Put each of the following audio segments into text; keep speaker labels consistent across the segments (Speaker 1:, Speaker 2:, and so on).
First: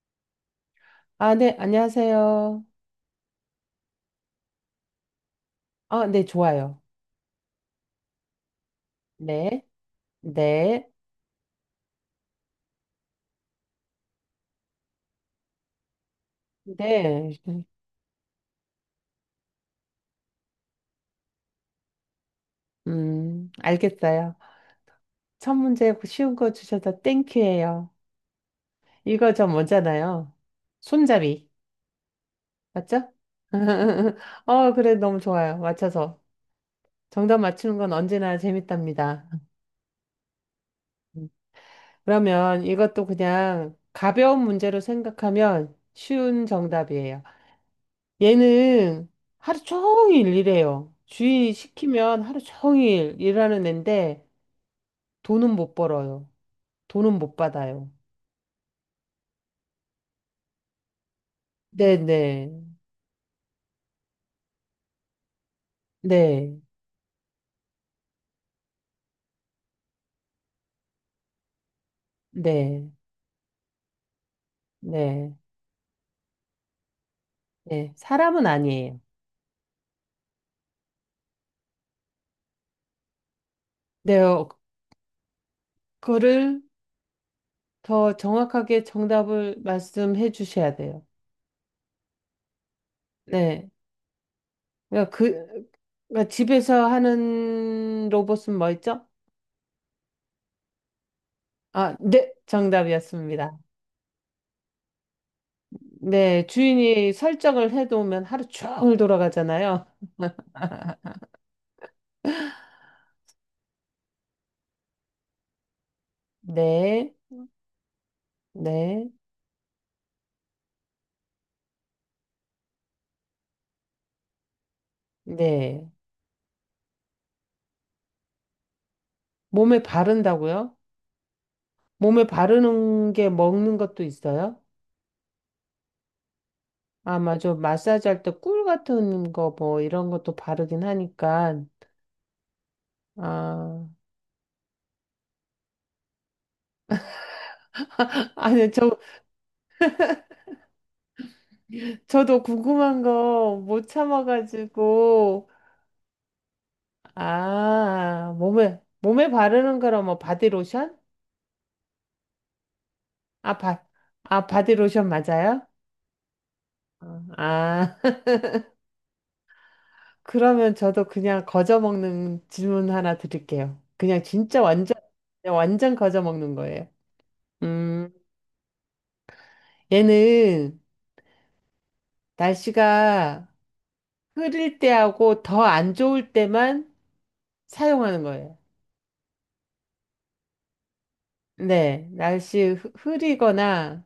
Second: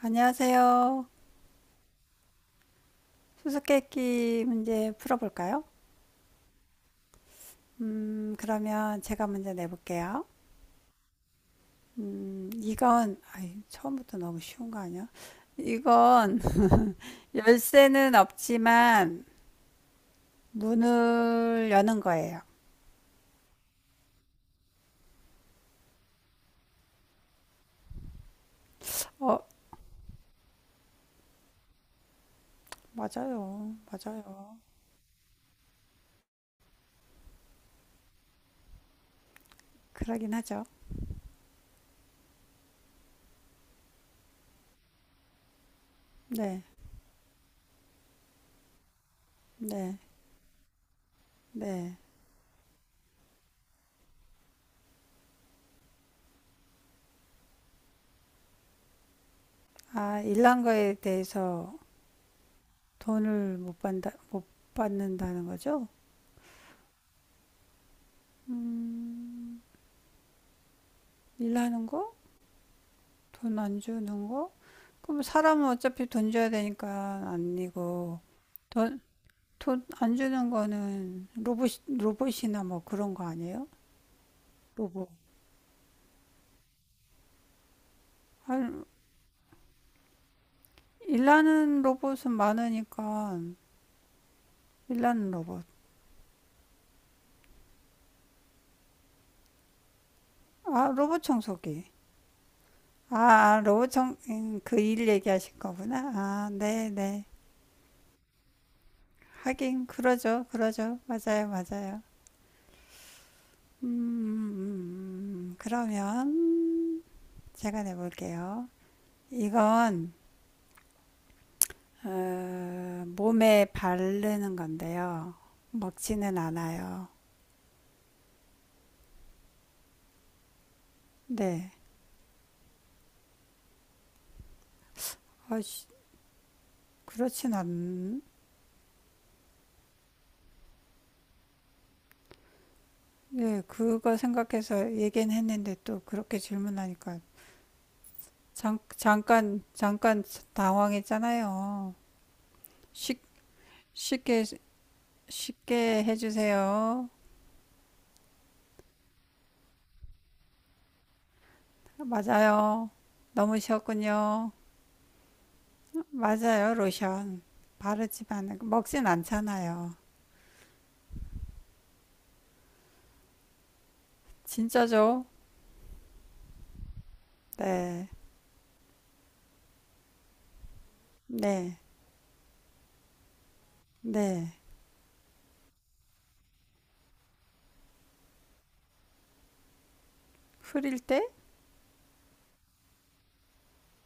Speaker 1: 안녕하세요.
Speaker 2: 아, 네, 안녕하세요.
Speaker 1: 수수께끼 문제 풀어볼까요?
Speaker 2: 아, 네, 좋아요.
Speaker 1: 그러면 제가 먼저
Speaker 2: 네,
Speaker 1: 내볼게요.
Speaker 2: 네,
Speaker 1: 이건, 아이, 처음부터 너무 쉬운 거 아니야? 이건
Speaker 2: 네.
Speaker 1: 열쇠는 없지만 문을 여는 거예요.
Speaker 2: 알겠어요. 첫 문제 쉬운 거 주셔서 땡큐예요. 이거
Speaker 1: 어,
Speaker 2: 저 뭐잖아요. 손잡이. 맞죠?
Speaker 1: 맞아요. 맞아요.
Speaker 2: 어, 그래, 너무 좋아요. 맞춰서. 정답 맞추는 건 언제나 재밌답니다.
Speaker 1: 그러긴 하죠.
Speaker 2: 그러면 이것도 그냥 가벼운 문제로 생각하면 쉬운
Speaker 1: 네,
Speaker 2: 정답이에요. 얘는 하루
Speaker 1: 네,
Speaker 2: 종일 일해요. 주인이
Speaker 1: 네.
Speaker 2: 시키면 하루 종일 일하는 애인데 돈은 못 벌어요. 돈은 못 받아요.
Speaker 1: 아, 일한 거에 대해서
Speaker 2: 네네.
Speaker 1: 돈을 못 받는다, 못 받는다는 거죠?
Speaker 2: 네. 네.
Speaker 1: 일하는 거?
Speaker 2: 네.
Speaker 1: 돈 안 주는 거? 그럼
Speaker 2: 네.
Speaker 1: 사람은 어차피 돈 줘야 되니까
Speaker 2: 네.
Speaker 1: 아니고
Speaker 2: 사람은 아니에요.
Speaker 1: 돈, 돈 안 주는 거는 로봇, 로봇이나 뭐 그런 거 아니에요?
Speaker 2: 네. 어,
Speaker 1: 로봇.
Speaker 2: 그거를 더
Speaker 1: 아,
Speaker 2: 정확하게 정답을 말씀해 주셔야 돼요.
Speaker 1: 일하는 로봇은 많으니까
Speaker 2: 네. 그러니까
Speaker 1: 일하는 로봇.
Speaker 2: 그, 그러니까 집에서 하는 로봇은 뭐였죠?
Speaker 1: 아, 로봇 청소기.
Speaker 2: 아, 네.
Speaker 1: 아,
Speaker 2: 정답이었습니다.
Speaker 1: 아, 로봇 청, 그일 얘기하실 거구나.
Speaker 2: 네,
Speaker 1: 아, 네,
Speaker 2: 주인이
Speaker 1: 네.
Speaker 2: 설정을 해놓으면 하루 종일 돌아가잖아요.
Speaker 1: 하긴 그러죠, 그러죠. 맞아요, 맞아요. 음. 그러면
Speaker 2: 네,
Speaker 1: 제가 내볼게요.
Speaker 2: 네,
Speaker 1: 이건 어, 몸에 바르는 건데요.
Speaker 2: 네.
Speaker 1: 먹지는 않아요.
Speaker 2: 몸에 바른다고요?
Speaker 1: 네.
Speaker 2: 몸에 바르는 게 먹는 것도 있어요?
Speaker 1: 아, 씨,
Speaker 2: 아, 맞아.
Speaker 1: 그렇진
Speaker 2: 마사지
Speaker 1: 않,
Speaker 2: 할 때 꿀 같은 거 뭐 이런 것도 바르긴 하니까.
Speaker 1: 네,
Speaker 2: 아,
Speaker 1: 그거 생각해서 얘기는 했는데 또 그렇게 질문하니까
Speaker 2: 아니,
Speaker 1: 잠,
Speaker 2: 저,
Speaker 1: 잠깐, 잠깐 당황했잖아요.
Speaker 2: 저도 궁금한
Speaker 1: 쉽,
Speaker 2: 거 못
Speaker 1: 쉽게,
Speaker 2: 참아가지고.
Speaker 1: 쉽게 해주세요.
Speaker 2: 아, 몸에, 몸에 바르는 거라 뭐 바디로션?
Speaker 1: 맞아요. 너무
Speaker 2: 아, 바, 아,
Speaker 1: 쉬웠군요.
Speaker 2: 바디로션 맞아요?
Speaker 1: 맞아요,
Speaker 2: 어,
Speaker 1: 로션.
Speaker 2: 아.
Speaker 1: 바르지만 먹진 않잖아요.
Speaker 2: 그러면 저도 그냥 거저먹는 질문 하나 드릴게요. 그냥 진짜 완전,
Speaker 1: 진짜죠?
Speaker 2: 그냥 완전 거저먹는 거예요.
Speaker 1: 네,
Speaker 2: 음, 얘는
Speaker 1: 네,
Speaker 2: 날씨가
Speaker 1: 네.
Speaker 2: 흐릴 때하고 더 안 좋을 때만 사용하는 거예요.
Speaker 1: 흐릴 때?
Speaker 2: 네, 날씨 흐리거나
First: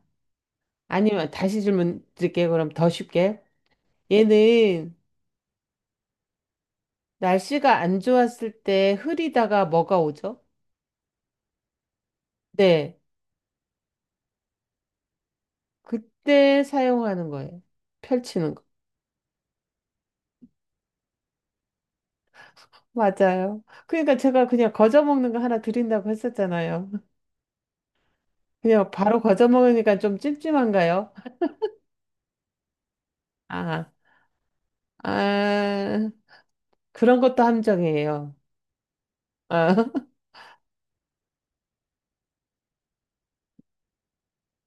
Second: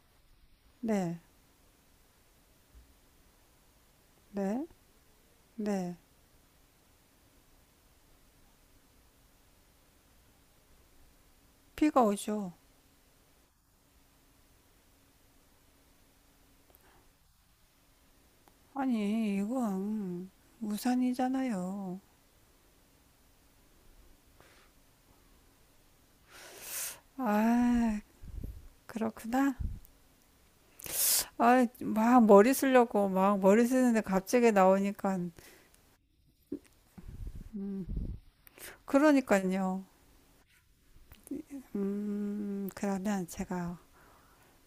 Speaker 1: 네,
Speaker 2: 아니면 다시 질문 드릴게요. 그럼 더 쉽게.
Speaker 1: 네,
Speaker 2: 얘는
Speaker 1: 네.
Speaker 2: 날씨가 안 좋았을 때 흐리다가 뭐가 오죠?
Speaker 1: 비가 오죠.
Speaker 2: 네, 그때 사용하는 거예요. 펼치는
Speaker 1: 아니, 이건 우산이잖아요.
Speaker 2: 맞아요. 그러니까 제가 그냥 거저 먹는 거 하나 드린다고 했었잖아요.
Speaker 1: 아,
Speaker 2: 그냥 바로 거저
Speaker 1: 그렇구나.
Speaker 2: 먹으니까 좀 찜찜한가요?
Speaker 1: 아, 막 머리 쓰려고 막 머리
Speaker 2: 아,
Speaker 1: 쓰는데 갑자기 나오니까,
Speaker 2: 아, 그런 것도
Speaker 1: 음,
Speaker 2: 함정이에요. 아,
Speaker 1: 그러니까요. 그러면 제가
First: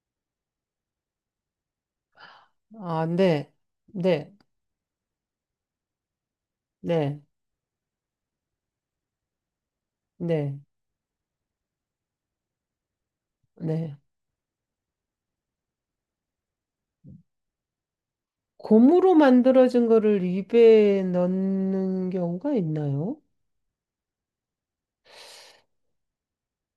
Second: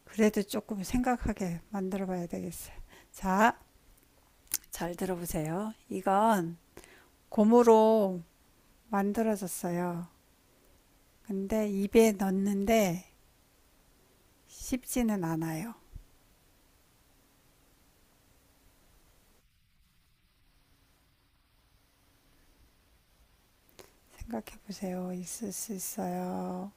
Speaker 1: 그래도 조금 생각하게 만들어 봐야 되겠어요.
Speaker 2: 아, 네,
Speaker 1: 자,
Speaker 2: 네,
Speaker 1: 잘 들어보세요. 이건
Speaker 2: 네,
Speaker 1: 고무로 만들어졌어요.
Speaker 2: 네,
Speaker 1: 근데 입에 넣는데
Speaker 2: 네.
Speaker 1: 쉽지는 않아요.
Speaker 2: 고무로 만들어진 거를 입에 넣는 경우가 있나요?
Speaker 1: 생각해 보세요. 있을 수 있어요.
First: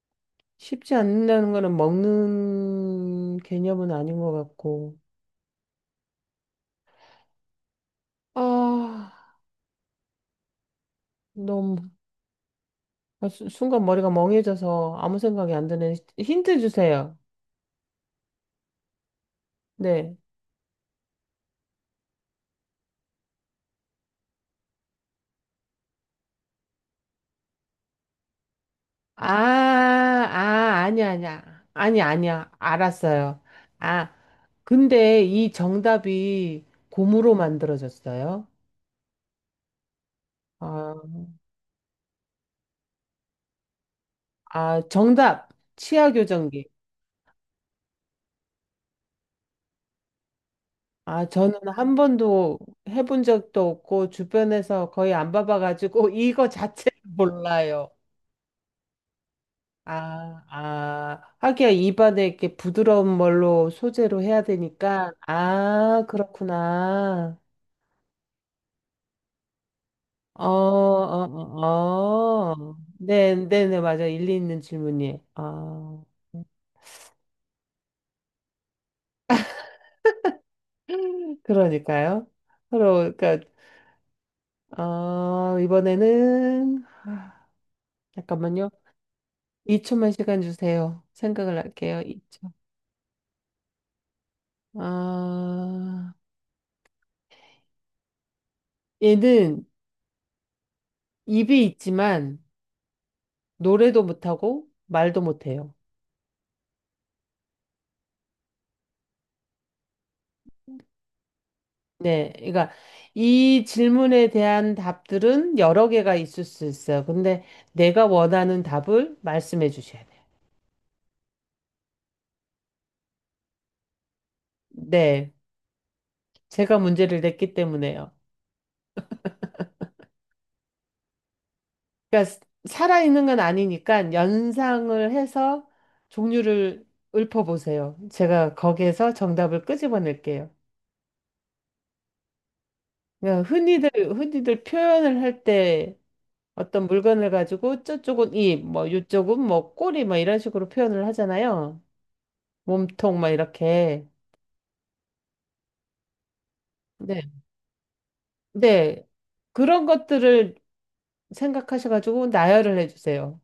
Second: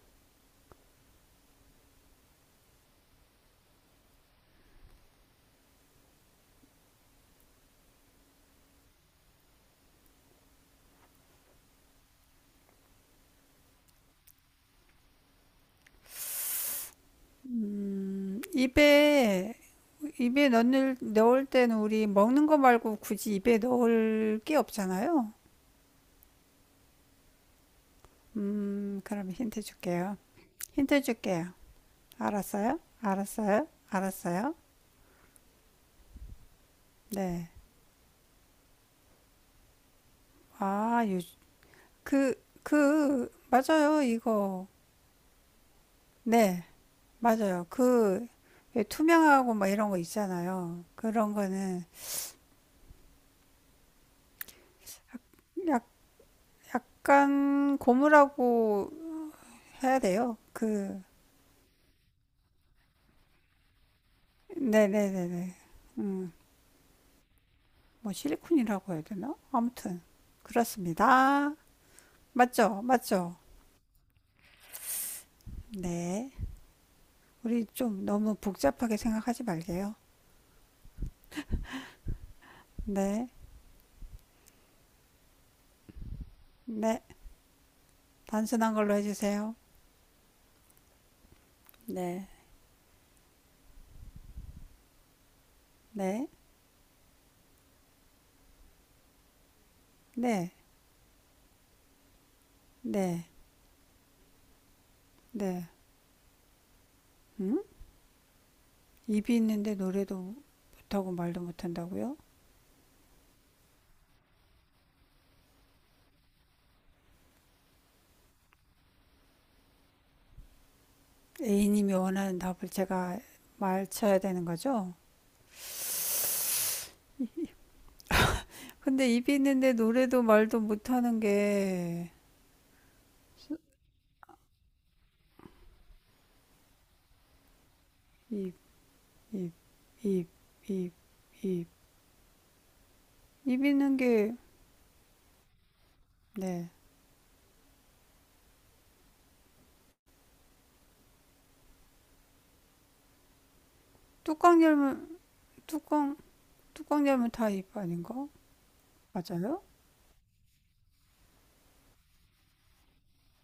Speaker 2: 쉽지 않는다는 거는 먹는 개념은 아닌 것 같고. 아, 너무. 아, 순간 머리가 멍해져서 아무 생각이 안 드네. 힌트 주세요.
Speaker 1: 입에
Speaker 2: 네.
Speaker 1: 입에 넣을 때는 우리 먹는 거 말고 굳이 입에 넣을 게 없잖아요.
Speaker 2: 아,
Speaker 1: 그럼 힌트 줄게요.
Speaker 2: 아,
Speaker 1: 힌트
Speaker 2: 아니야,
Speaker 1: 줄게요.
Speaker 2: 아니야. 아니, 아니야.
Speaker 1: 알았어요?
Speaker 2: 알았어요.
Speaker 1: 알았어요?
Speaker 2: 아,
Speaker 1: 알았어요?
Speaker 2: 근데 이 정답이 고무로
Speaker 1: 네.
Speaker 2: 만들어졌어요. 아,
Speaker 1: 아, 요, 그, 그, 맞아요, 이거.
Speaker 2: 아, 정답. 치아
Speaker 1: 네,
Speaker 2: 교정기.
Speaker 1: 맞아요. 그, 왜 투명하고 막 이런 거 있잖아요.
Speaker 2: 아,
Speaker 1: 그런
Speaker 2: 저는
Speaker 1: 거는
Speaker 2: 한 번도 해본 적도 없고, 주변에서 거의 안
Speaker 1: 약,
Speaker 2: 봐봐가지고, 이거 자체를
Speaker 1: 약간
Speaker 2: 몰라요.
Speaker 1: 고무라고 해야 돼요.
Speaker 2: 아,
Speaker 1: 그,
Speaker 2: 아, 하기야 입안에 이렇게 부드러운 걸로 소재로 해야 되니까.
Speaker 1: 네네네네.
Speaker 2: 아,
Speaker 1: 음,
Speaker 2: 그렇구나.
Speaker 1: 뭐 실리콘이라고 해야 되나? 아무튼,
Speaker 2: 어, 어,
Speaker 1: 그렇습니다.
Speaker 2: 어, 어.
Speaker 1: 맞죠?
Speaker 2: 네,
Speaker 1: 맞죠?
Speaker 2: 네, 네, 맞아. 일리 있는 질문이에요. 아,
Speaker 1: 네. 우리 좀 너무 복잡하게 생각하지 말게요.
Speaker 2: 그러니까요.
Speaker 1: 네.
Speaker 2: 그러니까, 어, 이번에는,
Speaker 1: 네.
Speaker 2: 아, 잠깐만요.
Speaker 1: 단순한 걸로 해주세요.
Speaker 2: 2초만 시간 주세요. 생각을 할게요.
Speaker 1: 네.
Speaker 2: 2초. 아,
Speaker 1: 네.
Speaker 2: 얘는
Speaker 1: 네.
Speaker 2: 입이 있지만,
Speaker 1: 네.
Speaker 2: 노래도 못하고, 말도
Speaker 1: 네.
Speaker 2: 못해요.
Speaker 1: 음? 입이 있는데 노래도 못하고 말도 못한다고요?
Speaker 2: 네, 그러니까 이 질문에 대한 답들은 여러 개가 있을 수 있어요. 근데 내가 원하는 답을 말씀해 주셔야 돼요.
Speaker 1: A님이 원하는 답을 제가 말쳐야 되는 거죠?
Speaker 2: 네, 제가 문제를 냈기 때문에요.
Speaker 1: 근데 입이 있는데 노래도 말도 못하는 게
Speaker 2: 그러니까 살아있는 건 아니니까 연상을 해서 종류를 읊어보세요.
Speaker 1: 입,
Speaker 2: 제가 거기에서
Speaker 1: 입,
Speaker 2: 정답을
Speaker 1: 입,
Speaker 2: 끄집어낼게요.
Speaker 1: 입, 입.
Speaker 2: 그러니까
Speaker 1: 입
Speaker 2: 흔히들,
Speaker 1: 있는 게,
Speaker 2: 흔히들 표현을 할 때
Speaker 1: 네.
Speaker 2: 어떤 물건을 가지고 저쪽은 입, 뭐 이쪽은 뭐 꼬리, 뭐 이런 식으로 표현을 하잖아요. 몸통, 막 이렇게.
Speaker 1: 뚜껑 열면, 뚜껑, 뚜껑 열면
Speaker 2: 네,
Speaker 1: 다 입 아닌가?
Speaker 2: 네.
Speaker 1: 맞아요?
Speaker 2: 그런 것들을 생각하셔가지고 나열을 해주세요.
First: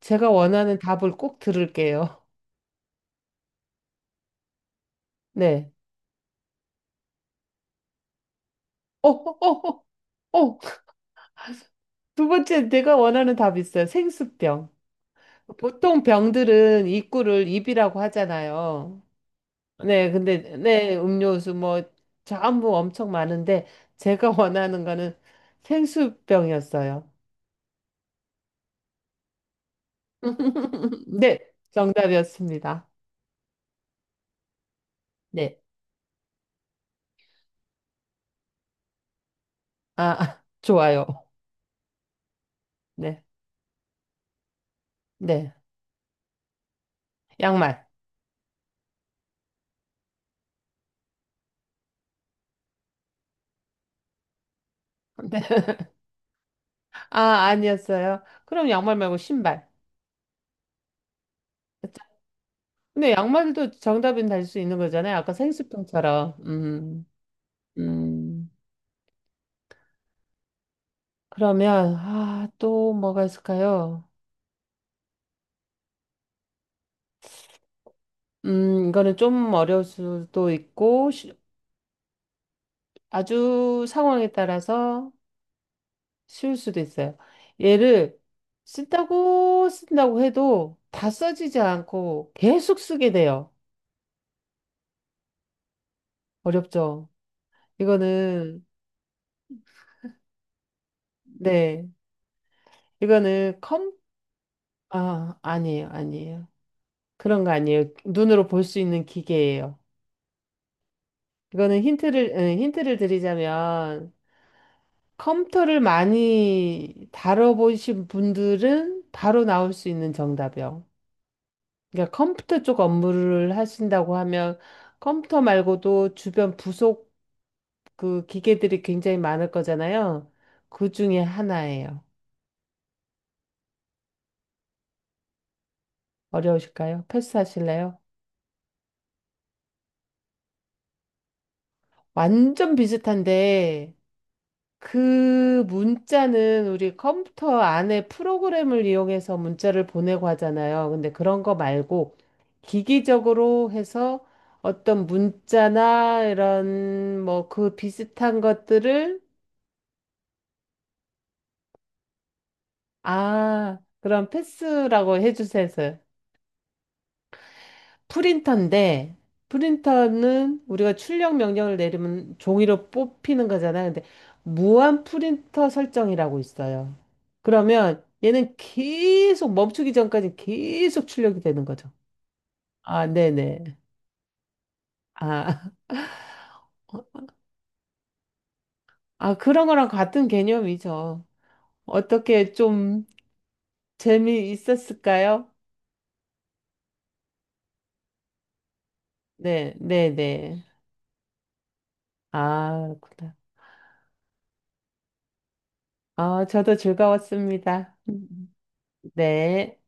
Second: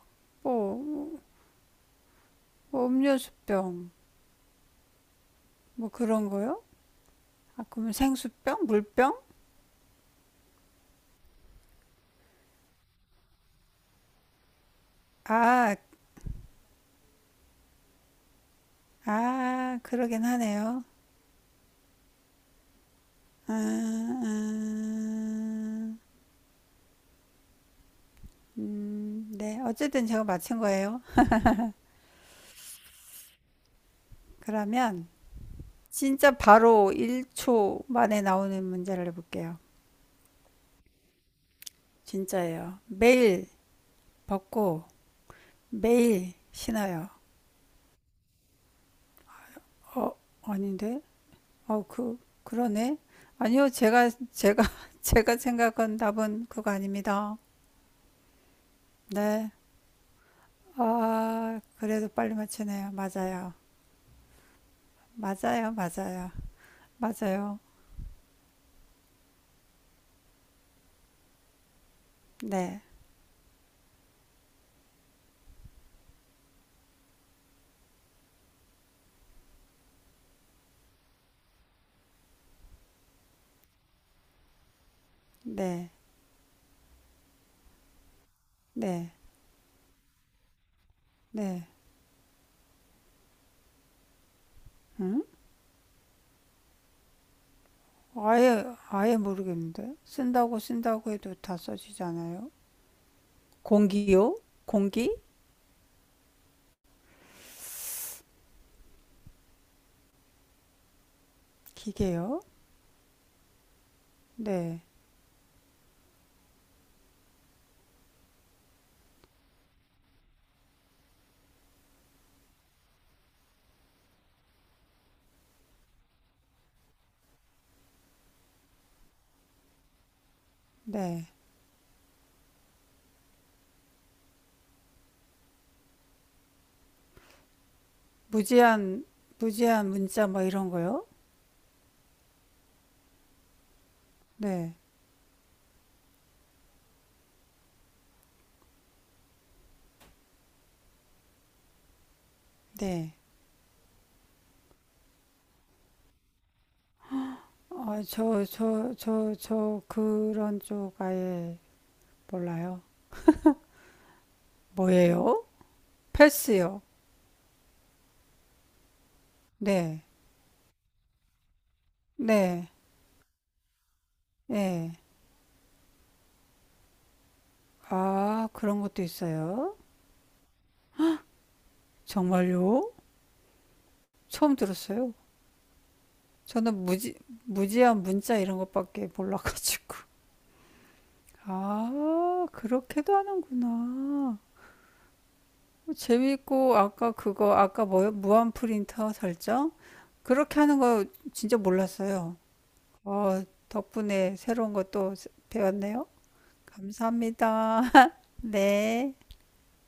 Speaker 2: 제가
Speaker 1: 뭐,
Speaker 2: 원하는 답을
Speaker 1: 뭐,
Speaker 2: 꼭 들을게요.
Speaker 1: 뭐 음료수병,
Speaker 2: 네.
Speaker 1: 뭐 그런 거요? 아, 그러면 생수병?
Speaker 2: 어,
Speaker 1: 물병?
Speaker 2: 어, 어, 어. 두 번째, 내가 원하는 답이 있어요. 생수병.
Speaker 1: 아,
Speaker 2: 보통 병들은 입구를 입이라고 하잖아요.
Speaker 1: 아,
Speaker 2: 네,
Speaker 1: 그러긴
Speaker 2: 근데,
Speaker 1: 하네요.
Speaker 2: 네, 음료수 뭐, 전부 엄청
Speaker 1: 아,
Speaker 2: 많은데, 제가 원하는
Speaker 1: 아,
Speaker 2: 거는 생수병이었어요.
Speaker 1: 네. 어쨌든 제가 맞힌 거예요.
Speaker 2: 네, 정답이었습니다.
Speaker 1: 그러면,
Speaker 2: 네.
Speaker 1: 진짜 바로 1초 만에 나오는 문제를 해볼게요.
Speaker 2: 아, 아, 좋아요.
Speaker 1: 진짜예요.
Speaker 2: 네,
Speaker 1: 매일 벗고
Speaker 2: 네.
Speaker 1: 매일 신어요.
Speaker 2: 양말.
Speaker 1: 어, 아닌데? 어, 그, 그러네? 아니요, 제가, 제가, 제가
Speaker 2: 네.
Speaker 1: 생각한 답은 그거
Speaker 2: 아,
Speaker 1: 아닙니다.
Speaker 2: 아니었어요. 그럼 양말 말고
Speaker 1: 네.
Speaker 2: 신발.
Speaker 1: 아, 그래도 빨리 맞추네요.
Speaker 2: 근데
Speaker 1: 맞아요.
Speaker 2: 양말도 정답은 달 수 있는 거잖아요. 아까
Speaker 1: 맞아요, 맞아요.
Speaker 2: 생수병처럼.
Speaker 1: 맞아요.
Speaker 2: 음. 그러면, 아,
Speaker 1: 네,
Speaker 2: 또 뭐가 있을까요? 이거는 좀 어려울 수도 있고, 아주 상황에 따라서
Speaker 1: 네,
Speaker 2: 쉬울 수도 있어요. 얘를
Speaker 1: 네,
Speaker 2: 쓴다고 쓴다고 해도 다 써지지
Speaker 1: 네.
Speaker 2: 않고 계속 쓰게 돼요.
Speaker 1: 응?
Speaker 2: 어렵죠? 이거는,
Speaker 1: 아예, 아예 모르겠는데? 쓴다고 쓴다고 해도 다
Speaker 2: 네.
Speaker 1: 써지잖아요.
Speaker 2: 이거는 컴
Speaker 1: 공기요? 공기?
Speaker 2: 아, 아니에요, 아니에요. 그런 거 아니에요. 눈으로 볼 수 있는 기계예요. 이거는
Speaker 1: 기계요?
Speaker 2: 힌트를 드리자면,
Speaker 1: 네,
Speaker 2: 컴퓨터를 많이 다뤄보신 분들은 바로 나올 수 있는 정답이요. 그러니까 컴퓨터 쪽 업무를 하신다고 하면, 컴퓨터 말고도 주변 부속 그 기계들이 굉장히 많을 거잖아요. 그 중에
Speaker 1: 네.
Speaker 2: 하나예요. 어려우실까요? 패스하실래요?
Speaker 1: 무제한 무제한 문자 뭐 이런 거요?
Speaker 2: 완전 비슷한데,
Speaker 1: 네.
Speaker 2: 그 문자는 우리 컴퓨터 안에 프로그램을 이용해서 문자를 보내고 하잖아요. 근데 그런 거 말고
Speaker 1: 네.
Speaker 2: 기기적으로 해서 어떤 문자나 이런 뭐 그
Speaker 1: 아,
Speaker 2: 비슷한
Speaker 1: 저, 저,
Speaker 2: 것들을
Speaker 1: 저, 저 그런 쪽 아예 몰라요.
Speaker 2: 아, 그런 패스라고
Speaker 1: 뭐예요?
Speaker 2: 해주세요.
Speaker 1: 패스요.
Speaker 2: 프린터인데,
Speaker 1: 네.
Speaker 2: 프린터는 우리가 출력 명령을 내리면
Speaker 1: 네.
Speaker 2: 종이로 뽑히는 거잖아요. 근데
Speaker 1: 네.
Speaker 2: 무한 프린터 설정이라고 있어요. 그러면
Speaker 1: 아,
Speaker 2: 얘는
Speaker 1: 그런 것도
Speaker 2: 계속
Speaker 1: 있어요.
Speaker 2: 멈추기 전까지 계속 출력이 되는 거죠.
Speaker 1: 정말요?
Speaker 2: 아, 네네.
Speaker 1: 처음 들었어요.
Speaker 2: 아,
Speaker 1: 저는 무지, 무제한 문자 이런 것밖에
Speaker 2: 아, 그런 거랑
Speaker 1: 몰라가지고.
Speaker 2: 같은 개념이죠.
Speaker 1: 아,
Speaker 2: 어떻게 좀
Speaker 1: 그렇게도 하는구나.
Speaker 2: 재미있었을까요?
Speaker 1: 재밌고 아까 그거 아까 뭐요? 무한 프린터 설정?
Speaker 2: 네, 네,
Speaker 1: 그렇게
Speaker 2: 네.
Speaker 1: 하는 거 진짜 몰랐어요.
Speaker 2: 아, 그렇구나.
Speaker 1: 어, 덕분에 새로운 것도 배웠네요.
Speaker 2: 아, 저도
Speaker 1: 감사합니다.
Speaker 2: 즐거웠습니다.
Speaker 1: 네.
Speaker 2: 네.